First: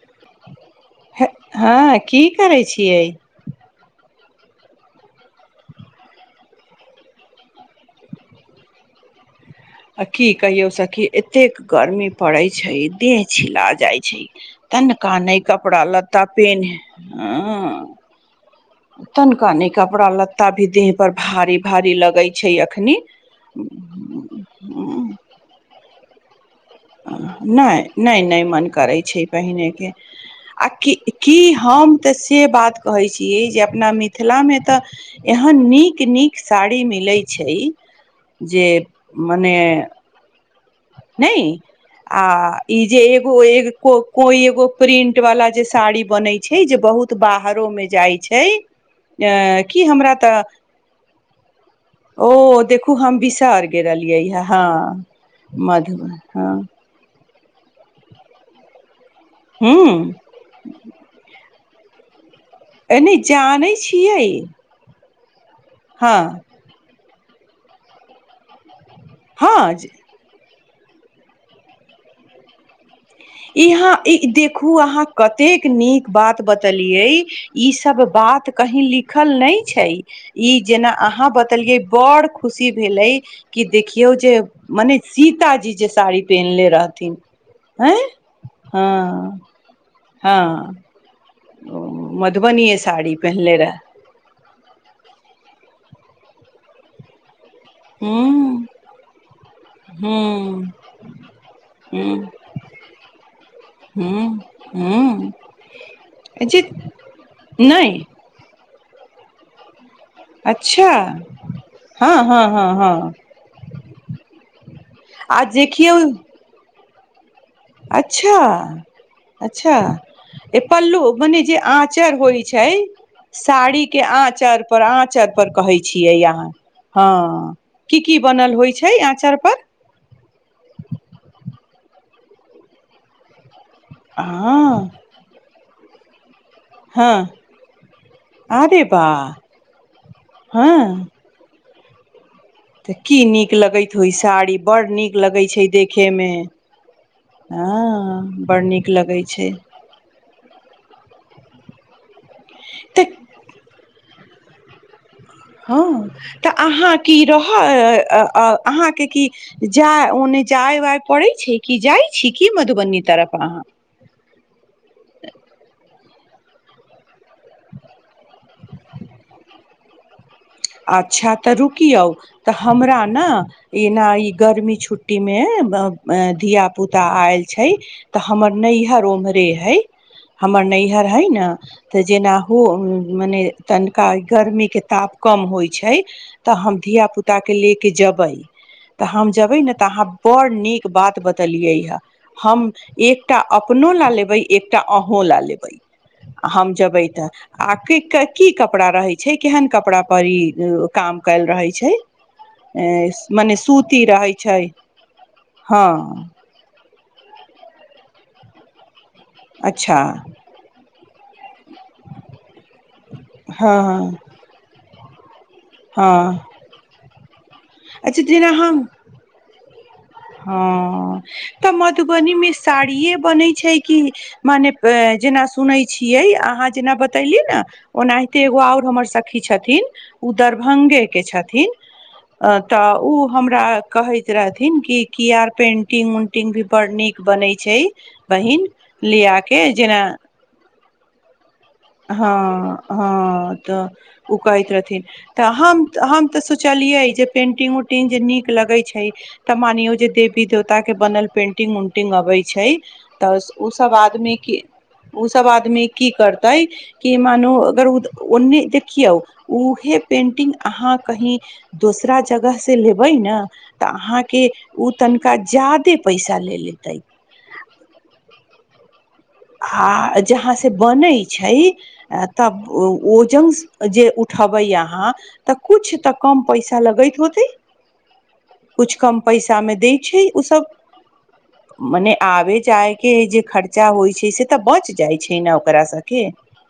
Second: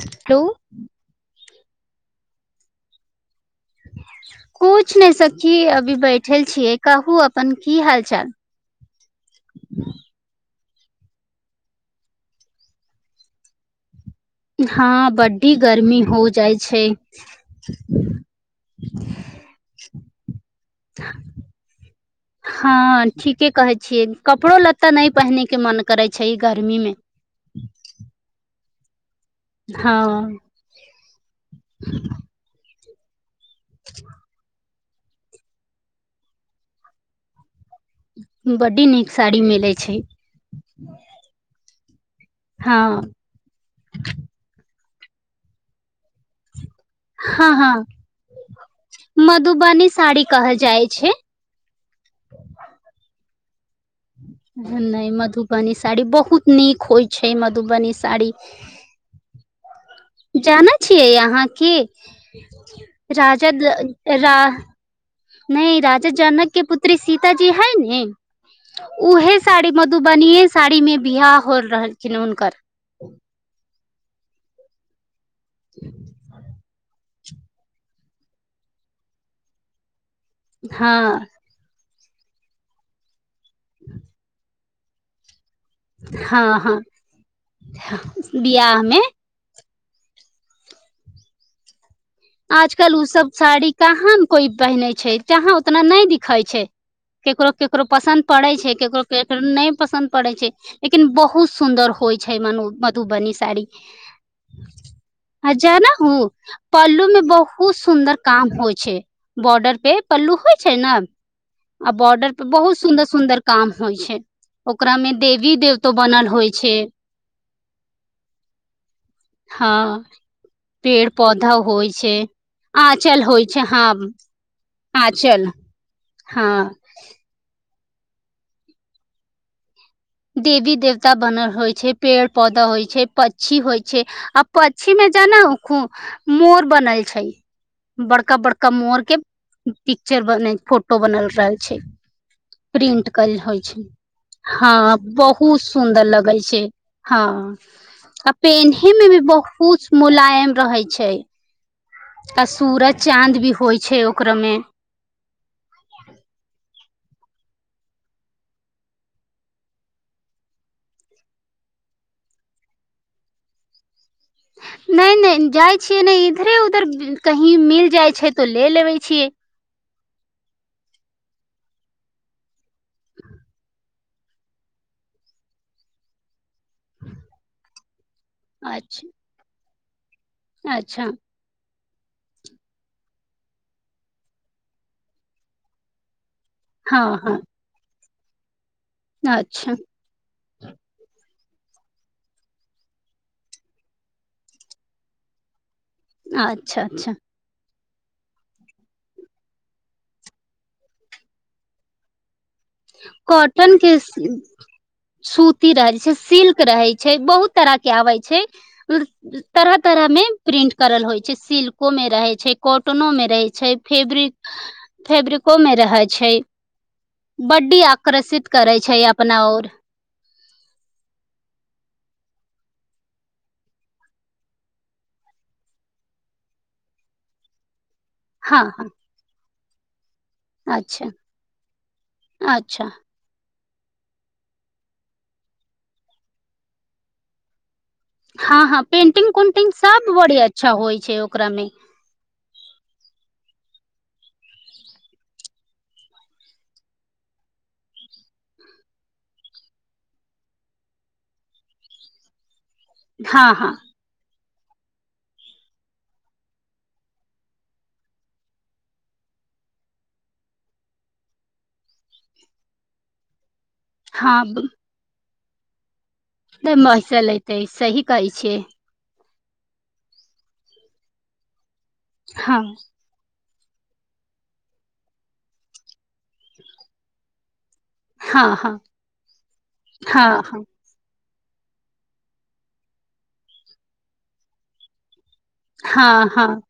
Hello [unintelligible] हँ की करै छियै कुछ नहि सखी अभी बैठल छियै कहू अपन की हाल चाल आ की कहियो सखी एतेक गर्मी पड़ै छै देह छिला जाय हँ तनिका नहि बड्डी कपड़ा गर्मी लत्ता हो जाइ पेन्ह छै ह तनिका ने कपड़ा लत्ता भी देहपर भारी भारी लगै छै एखनि हँ ठीके कहै छियै कपड़ो लत्ता नहि पहिने के मन करै छै गर्मी मे नहि नहि नहि मन करै छै पहिनेके हँ आकी की हम तऽ से बात कहै छी यै जे अपना मिथिलामे तऽ एहन नीक नीक साड़ी मिले छै जे बड्डी नीक साड़ी मने मिलै छै नहि आ ई हँ जे एगो एक्गो कोई एगो प्रिंट वाला जे साड़ी बनइ छै जे बहुत हँ बाहरो हँ मे जाई छै ए की मधुबनी हमरा साड़ी त कहल जाइ छै ओ देखू हम बिस [unintelligible] नहि मधुबनी मधुब साड़ी बहुत हँ नीक होइ छै ए मधुबनी साड़ी हूँ जानै छियै अहाँ की ए नहि जानै छियै नहि राजा हँ जनक के पुत्री सी सीताजी है ने ऊहे साड़ी हँ मधुबनीये से साड़ीमे बियाह होल रहलखिन हुनकर इहाँ इ देखू अहाँ कतेक नीक बात बतेलियै ई सब बात कहीं लिखल नहि छै ई जना हँ अहाँ बतैलियै बड़ खुशी भेलै कि देखियौ जे मने सी ताजी जे साड़ी पहिनले रहथिन अंय बिआह मे हँ मधुबनीये आजकल ओ साड़ी सब पहिनले साड़ी रहे कहाँ कोई पहने छै जहाँ उतना नहि दिखय छै केकरो केकरो पसन्द पड़य हूँ छै केकरो केकरो नहि पसन्द पड़य छै हूँ लेकिन बहुत सुन्दर होइ हूँ छै मन मधुबनी साड़ी हूँ हूँ आ जानहुं जे पललू में बहुत नहि सुन्दर काम होइ छै बॉर्डर पे पल्लू होइ छै अच्छा ने आ हँ बॉर्डर हँ पे हँ बहुत सुन्दर हँ सुंन्दर काम होइ छै ओकरा मे आ देवी देवताो देखियौ बनल होइ छै अच्छा अच्छा हँ पल्लू पेड़ मने पौधा जे होइ आँच र छै होइ छै आँचल होइ छै साड़ी हँ के आंचर पर आँचर आँचल पर कहै छियै अहाँ हँ हँ की की बनल होइ छै आँचरपर देवी देवता बनल होइ छै पेड़ पौधा होइ छै पक्षी होइ छै आ हँ पछीमे जाना खूं मोर बनल हँ छै बड़का बड़का अरे मोर के वाह पिक्चर बने फोटो हँ बनल रहय छै तऽ प्रिंट की कल नीक होइ छै लगैत होय साड़ी हँ बड़ नीक लगै बहुत छै सुन्दर देखे मे लगय छै हँ हँ आ बड़ नीक पेहनहैमे भी लगै छै बहुत मुलायम रहय छै आ सूरज तऽ चाँद भी होइ छै ओ क्रमे हँ तऽ अहाँ कि रह अहाँके कि जा ओने जाय वाय पड़य छै कि जाइ छी कि मधुबनी तरफ अहाँ नहि नहि जाइ छियै ने इधरे उधर कहीं मिल जाइ छै तो ले लेबे छियै अच्छा तऽ रुकियौ तऽ हमरा ने एना गर्मी छुट्टीमे धिया पूता आयल छै तऽ हमर अच्छा नैहर ओम्हरे है हमर अच्छा नैहर हइ ने तऽ जेना हो मने तनिका गर्मीके ताप कम होइ छैय तऽ हम हँ धिया हँ पुता के ले के जब बइ [unintelligible] तऽ हम जबय ने अच्छा तऽ अहाँ बड़ नीक बात ब तलियै हं हम एकटा अपनो लऽ लेबय एकटा अहूँ लए लेबै हम अच्छा जेबय अच्छा तऽ आ कीक् की कपड़ा रहे छै केहन कपड़ा पर ई काम कयल रहय छै मने सूती रहै कॉटनकें छै सूती हँ रहय छै सिल्क रहय छै बहुत तरह के आबय छै [unintelligible] तरह अच्छा तरह में प्रिंट करल होइ च्छा सिल्क को मे रहय छै कॉटनो मे रहय छै हँ फेब्रिक फेब्रिक को मे रहय छै हँ बड्डी अच्छा आकर्षित जेना करे हम छै अपना ओर हँ तऽ मधुबनीमे साड़िए बनय छै कि माने जेना सुनय छियै अहाँ जेना बतैली न ओनाहिते एगो हँ आओर हँ हमर सखी छथि थिन ओ दरभंगे अच्छा के छथिन अच्छा तऽ ओ हमरा कहैत रहथिन कि की आर पेंटिंग उंटिंग भी बड नीक बनय छै हँ बहिन हँ पेंटिंग लिया के कुंटिंग जेना सब बड़ी अच्छा होइ छै ओकरामे हँ हँ तऽ ओ कहैत रहथिन तऽ हम हम तऽ सोचलियै जे पेंटिंग उंटिंग जे नीक लगै छै तऽ मानियौ जे देवी देवताके बनल पेन्टिंग उंटिंग आबै छै तऽ हँ ऊ हँ सब आदमी कि ओ सब आदमी की कर तै कि मानू अगर ओन्ने देखियौ उहे पेन्टिंग अहाँ कहीँ दोसरा जगहसँ लेबै न तऽ अहाँके ओ तन क जादे पैसा ले नहि लेतै मैसलेतै सही कहै छियै [unintelligible] हँ जहाँ से बनै छैय अ हँ तब ओजन जे उठबै अहाँ तऽ कुछ तऽ कम पैसा लगैत हो तै हँ हँ कुछ कम पैसामे दै छै हँ ऊ हँ सभ मने आबे जाय के जे खर्चा होई से तऽ बच जाइ छे न ओकरा सबके हँ हँ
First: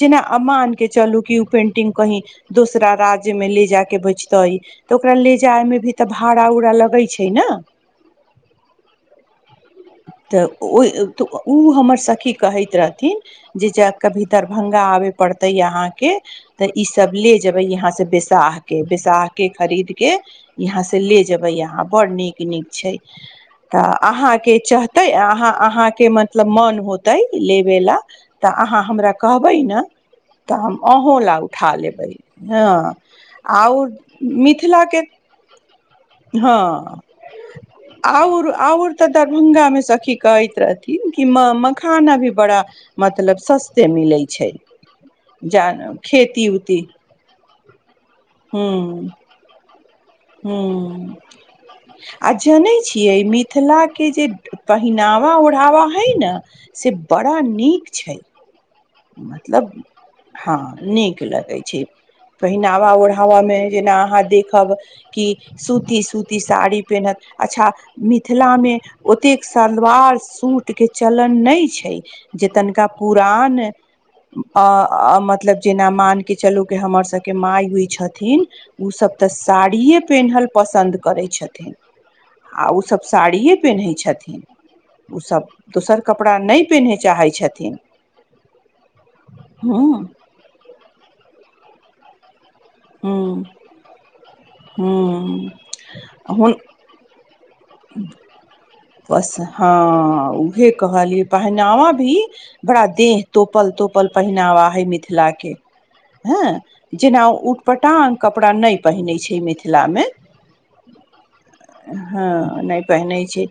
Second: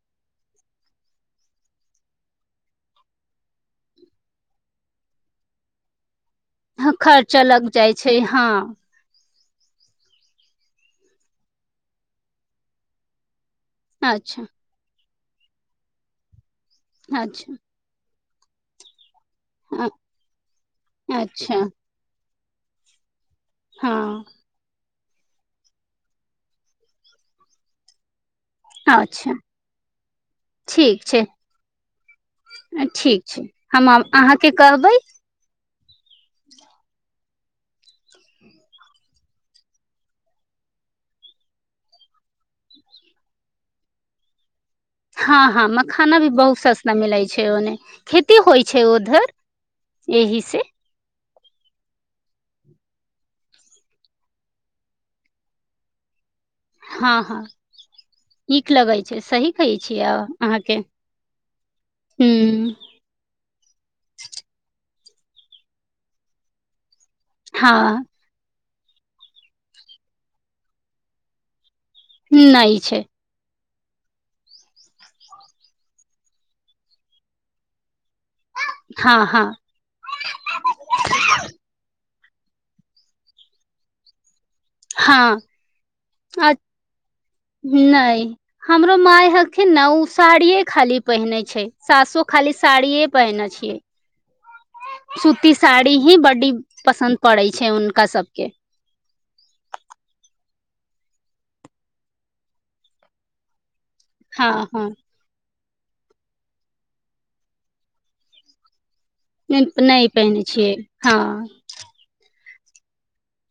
जेना मानके चलू कि ओ पेन्टिंग कही दोसरा राज्यमे ले जायके बचतै तऽ ओकरा ले जायमे भी तऽ भाड़ा उड़ा लगै छै खर्चा ने लग जाइ छै हाँ तऽ ओहि तऽ उ हमर सखी कहैत रहथिन जे जब कभी अच्छा दरभंगा आबे पड़तै अहाँके तऽ इ सब ले अच्छा जेबे इहाँ से बेसी तऽ अहाँके विसाख के खरीद के यहाँ से ले जेबै अच्छा यहाँ बड़ नीक पिनिक छै तऽ हँ अहाँके कहतै अहाँके मतलब मन होतै लेबे ला तऽ अहाँ हमरा अच्छा कहबै ने तऽ हम ठीक आहों छै ला उठा लेब बै हँ ठीक छै आओर हम अहाँके कहबै मिथिलाके हँ आउर आउर तऽ दर दरभंगा मे सखी कहैत रहथिन कि मखाना अभी बड़ा मतलब सस्ते मिलै छै हाँ हाँ जान मखान अभी खेती बहुत उती सस्ता मिलै छै ओने खेती होइ छै उधर एहि से ह्म आ जनै छियै मिथिलाके जे पहिनावा ओढ़ावा हइ ने से हँ बड़ा हँ नीक छै नीक लगै छै सही मतलब कहै छियै हँ अहाँके नीक लगै छै हूँ पहिनावा ओढ़ावामे जेना अहाँ देखब की सूती सूती साड़ी पेहनत अच्छा हँ मिथिलामे ओतेक सलवार सूट के चलन नहि छै जे नहि तनिका छै पुरान अ अ मतलब जेना मानिके चलू कि हमर सभके माय होइ छथिन ओसभ हँ तऽ हँ साड़िये पेन्हल पसन्द करैत छथिन आ ओसभ साड़िए पहिनै छथिन ओ सब हँ दोसर कपड़ा नहि पहिनै चाहै छथिन नहि हमरो माय हखिन ने हँ ओ साड़िये खाली पहिनै छै सासु खाली साड़िये हँ पहिने छियै हँ सूती साड़ी ही बड्डी हुन पसन्द पड़ै छै हुनका सबके बस हँ उहे कहलिए पहनावा भी बड़ा देह तोपल तोपल पल हँ पहिनावा हइ हँ मिथिलाके हँ जेना उटपटांग कपड़ा नहि पहिनै छै मिथिला मे नहि पहिनै छियै हँ हँ नहि पहिनै छै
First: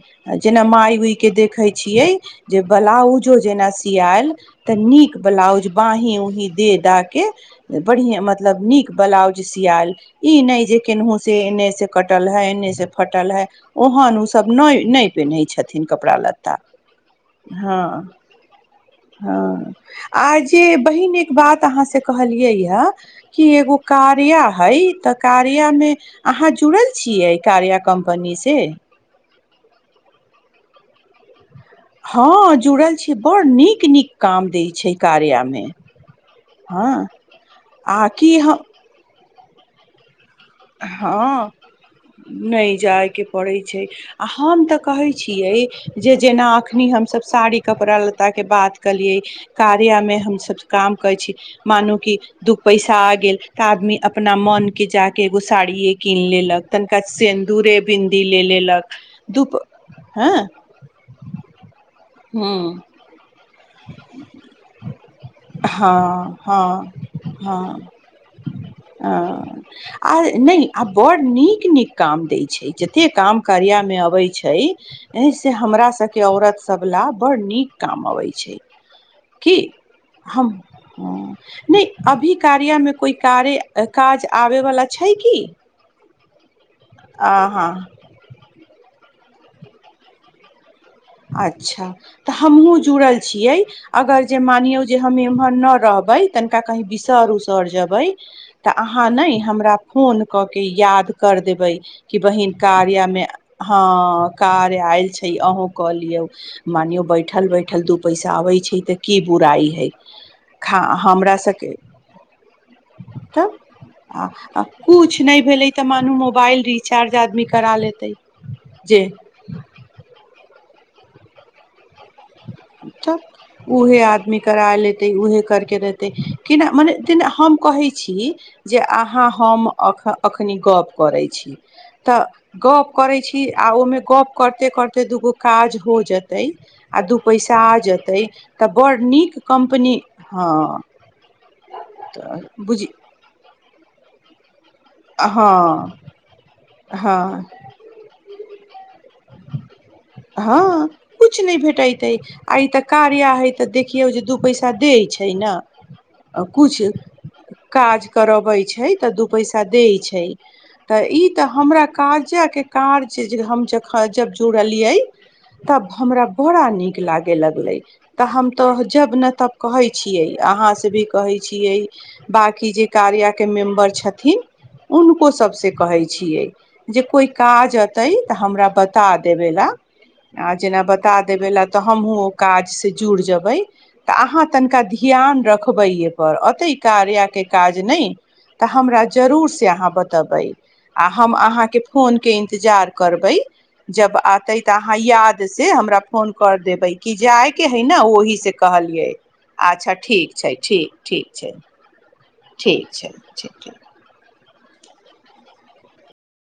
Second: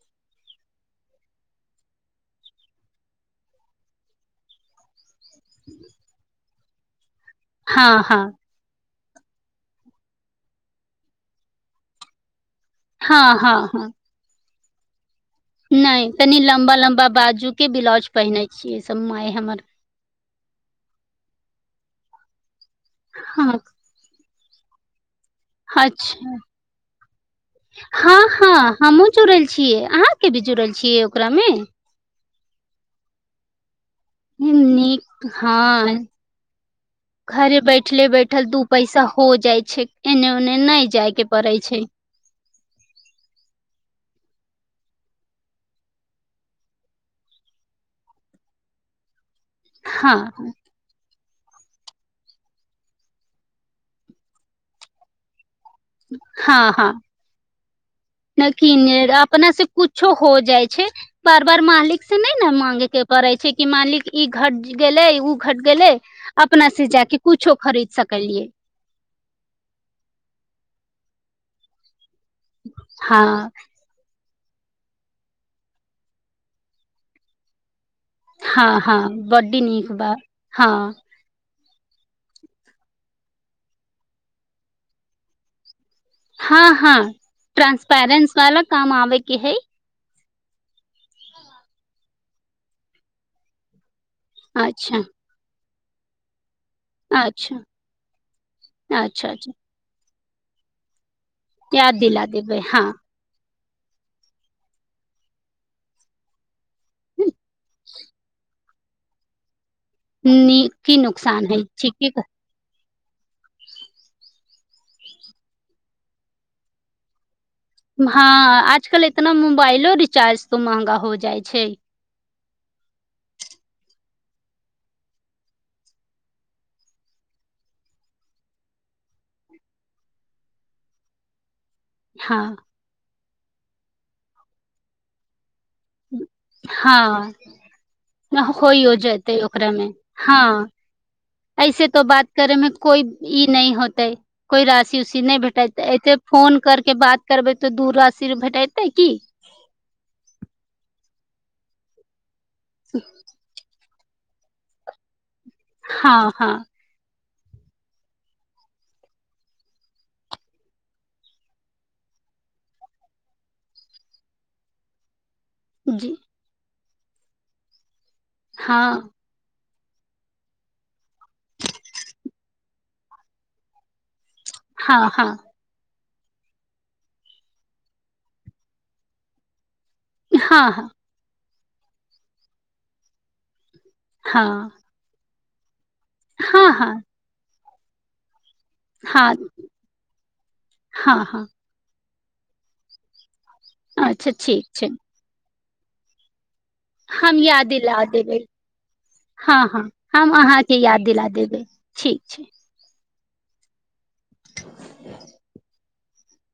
जेना माय उइके देखै छियै जे ब्लाउजो जेना सियाएल तऽ नीक बलाउज बाँहि उंहि दे डाक हँ बढिया हँ मतलब नीक ब्लाउज सियाल ई नहि जे केनहु से एने से कटल है एने से हँ फटल है हँ हँ ओहन उ सब नहि नहि पेन्है छथिन नहि कपड़ा तनी लत्ता लम्बा लम्बा बाजू के हँ ब्लाउज पहिनेै छियै सब माय हमर हँ आ जे बहिन एक बात अहा से कहलिये य कि हँ एगो कार्या हइ तऽ कार्या मे अच्छा अहाँ जुड़ल छियै कार्या कम्पनी से ह हमहु जुड़ल छी छी अहाँ के भी जुड़ल छियै ओकरा मे हँ जुड़ल छी बड़ नीक नीक काम दै छैय नीक कार्यमे हँ हँ घरे बैठले आ की बैठल हम दू पैसा हो जाइ छैय हँ नई जायके पड़ै छैय हम तऽ कहै छियै जे जेना एखनी हमसभ साड़ी कपड़ा लत्ताके बात कलियै कार्या हँ मे हमसब काम करै छी मानू की दू पैसा आ गेल तऽ आदमी अपना मन के जाक के हां हां सेन्दूरे बिन्दी ले नई किने लेलक दू अपना से कुछो हो हँ जाइ छैय बार बार मालिक से नई ने मांगे के पड़ै छैय कि मालिक ई घट गेलै ओ घट गेलै हँ हँ अपना से जाक कुछो हँ खरीद सकलियै हँ आ नई आ बड़ नीक नीक काम दै छैय जते हँ काम कार्यामे अबै छैय छै एहिसँ हमरा सबके औरत सब ला बड़ नीक काम अबै छैय हँ हँ की बड्डी नीक बा हम हँ हं नैइ अभी कार्या में कोई कारे काज आबे वाला छैई की हां हां अहाँ ट्रांसपैरेंस वाला काम आबेक कि हइ अच्छा तऽ हमहूँ जुड़ल छियै अगर जे मानियो जे अच्छा हम एम्हर न रहबै तन कंही बिसैर अच्छा उसैर जबै तो आहां न अच्छा अच्छा हमरा फोन क क के याद कर देबै याद कि दिला बहिन देबै हँ कार्या में हँ कार्य आयल छैय अंहू कऽ लियौ मानियो बैठल बैठल दू पैसा आबै छैय तऽ की बुराइ हैइ नी की नुकसान हैई ठिके कह त कुछ नई भेलै तऽ मानू मोबाइल रिचार्ज आदमी करा लेतै हां जे आजकल इतना मोबाइलो रिचार्ज तो महंगा हो जाइ छैय। [inaudible] तब उहे आ आदमी करा लेतै उहे करिके देतै केना मने तेना हम कहैत छी जे अहाँ हम अखनी गप करै छी तऽ हँ गप करै छी आ ओहिमे गप करते करते दूगो काज हो जतै हाँ बड़ होइयो नीक जेतै ओकरा मे कम्पनी हाँ हँ ऐसे त बात तऽ करे मे बुझि कोइ ई नहि होतइ कोई राशि उशि नहि हँ भेटेत ऐते फोन कर के बात करबे तो दूर राशि भेटत तै की हाँ कुछ नहि भेटैत यै आइ तऽ कार्या हय ते देख केउ जे दू पैसा देय छैय छै ने हँ हँ कुछ काज करबै छैय तऽ दू पैसा दैत छैय तऽ ई तऽ हमरा कार्या के कर्ज जे हम ख जब जुड़लियै तब जी हमरा बड़ा नीक लागे लगलै तऽ हम तो हँ जब ने तब कहै छियै अहाँसँ भी कहै छियै बांकी जे कार्या के मेम्बर छथिन हँ हुनको हँ सबसे कहैत छियै जे कोई काज अतई त हमरा बता देबेला आ हँ जेना हँ बता देबै ला तऽ हमहुं ओ काज से जुड़ जबै तऽ अहाँ हँ तनिका ध्यान रख रखबैए एपर हँ अतई कार्या के काज नहि तऽ हमरा हँ जरूर से अहाँ बतेबै आ हँ हँ हम हँ अहाँके फोन के इन्तजार करबै। जब अच्छा आतै ठीक त छै अहाँ याद से हमरा फोन कर देबै कि हम जाइके याद हइ न दिला देबै ओहिसे कहलियै हँ हँ अच्छा हम ठीक छैय अहाँके ठीक याद ठीक दिला छैय देबै ठीक छै ठीक छैय। [inaudible] [inaudible]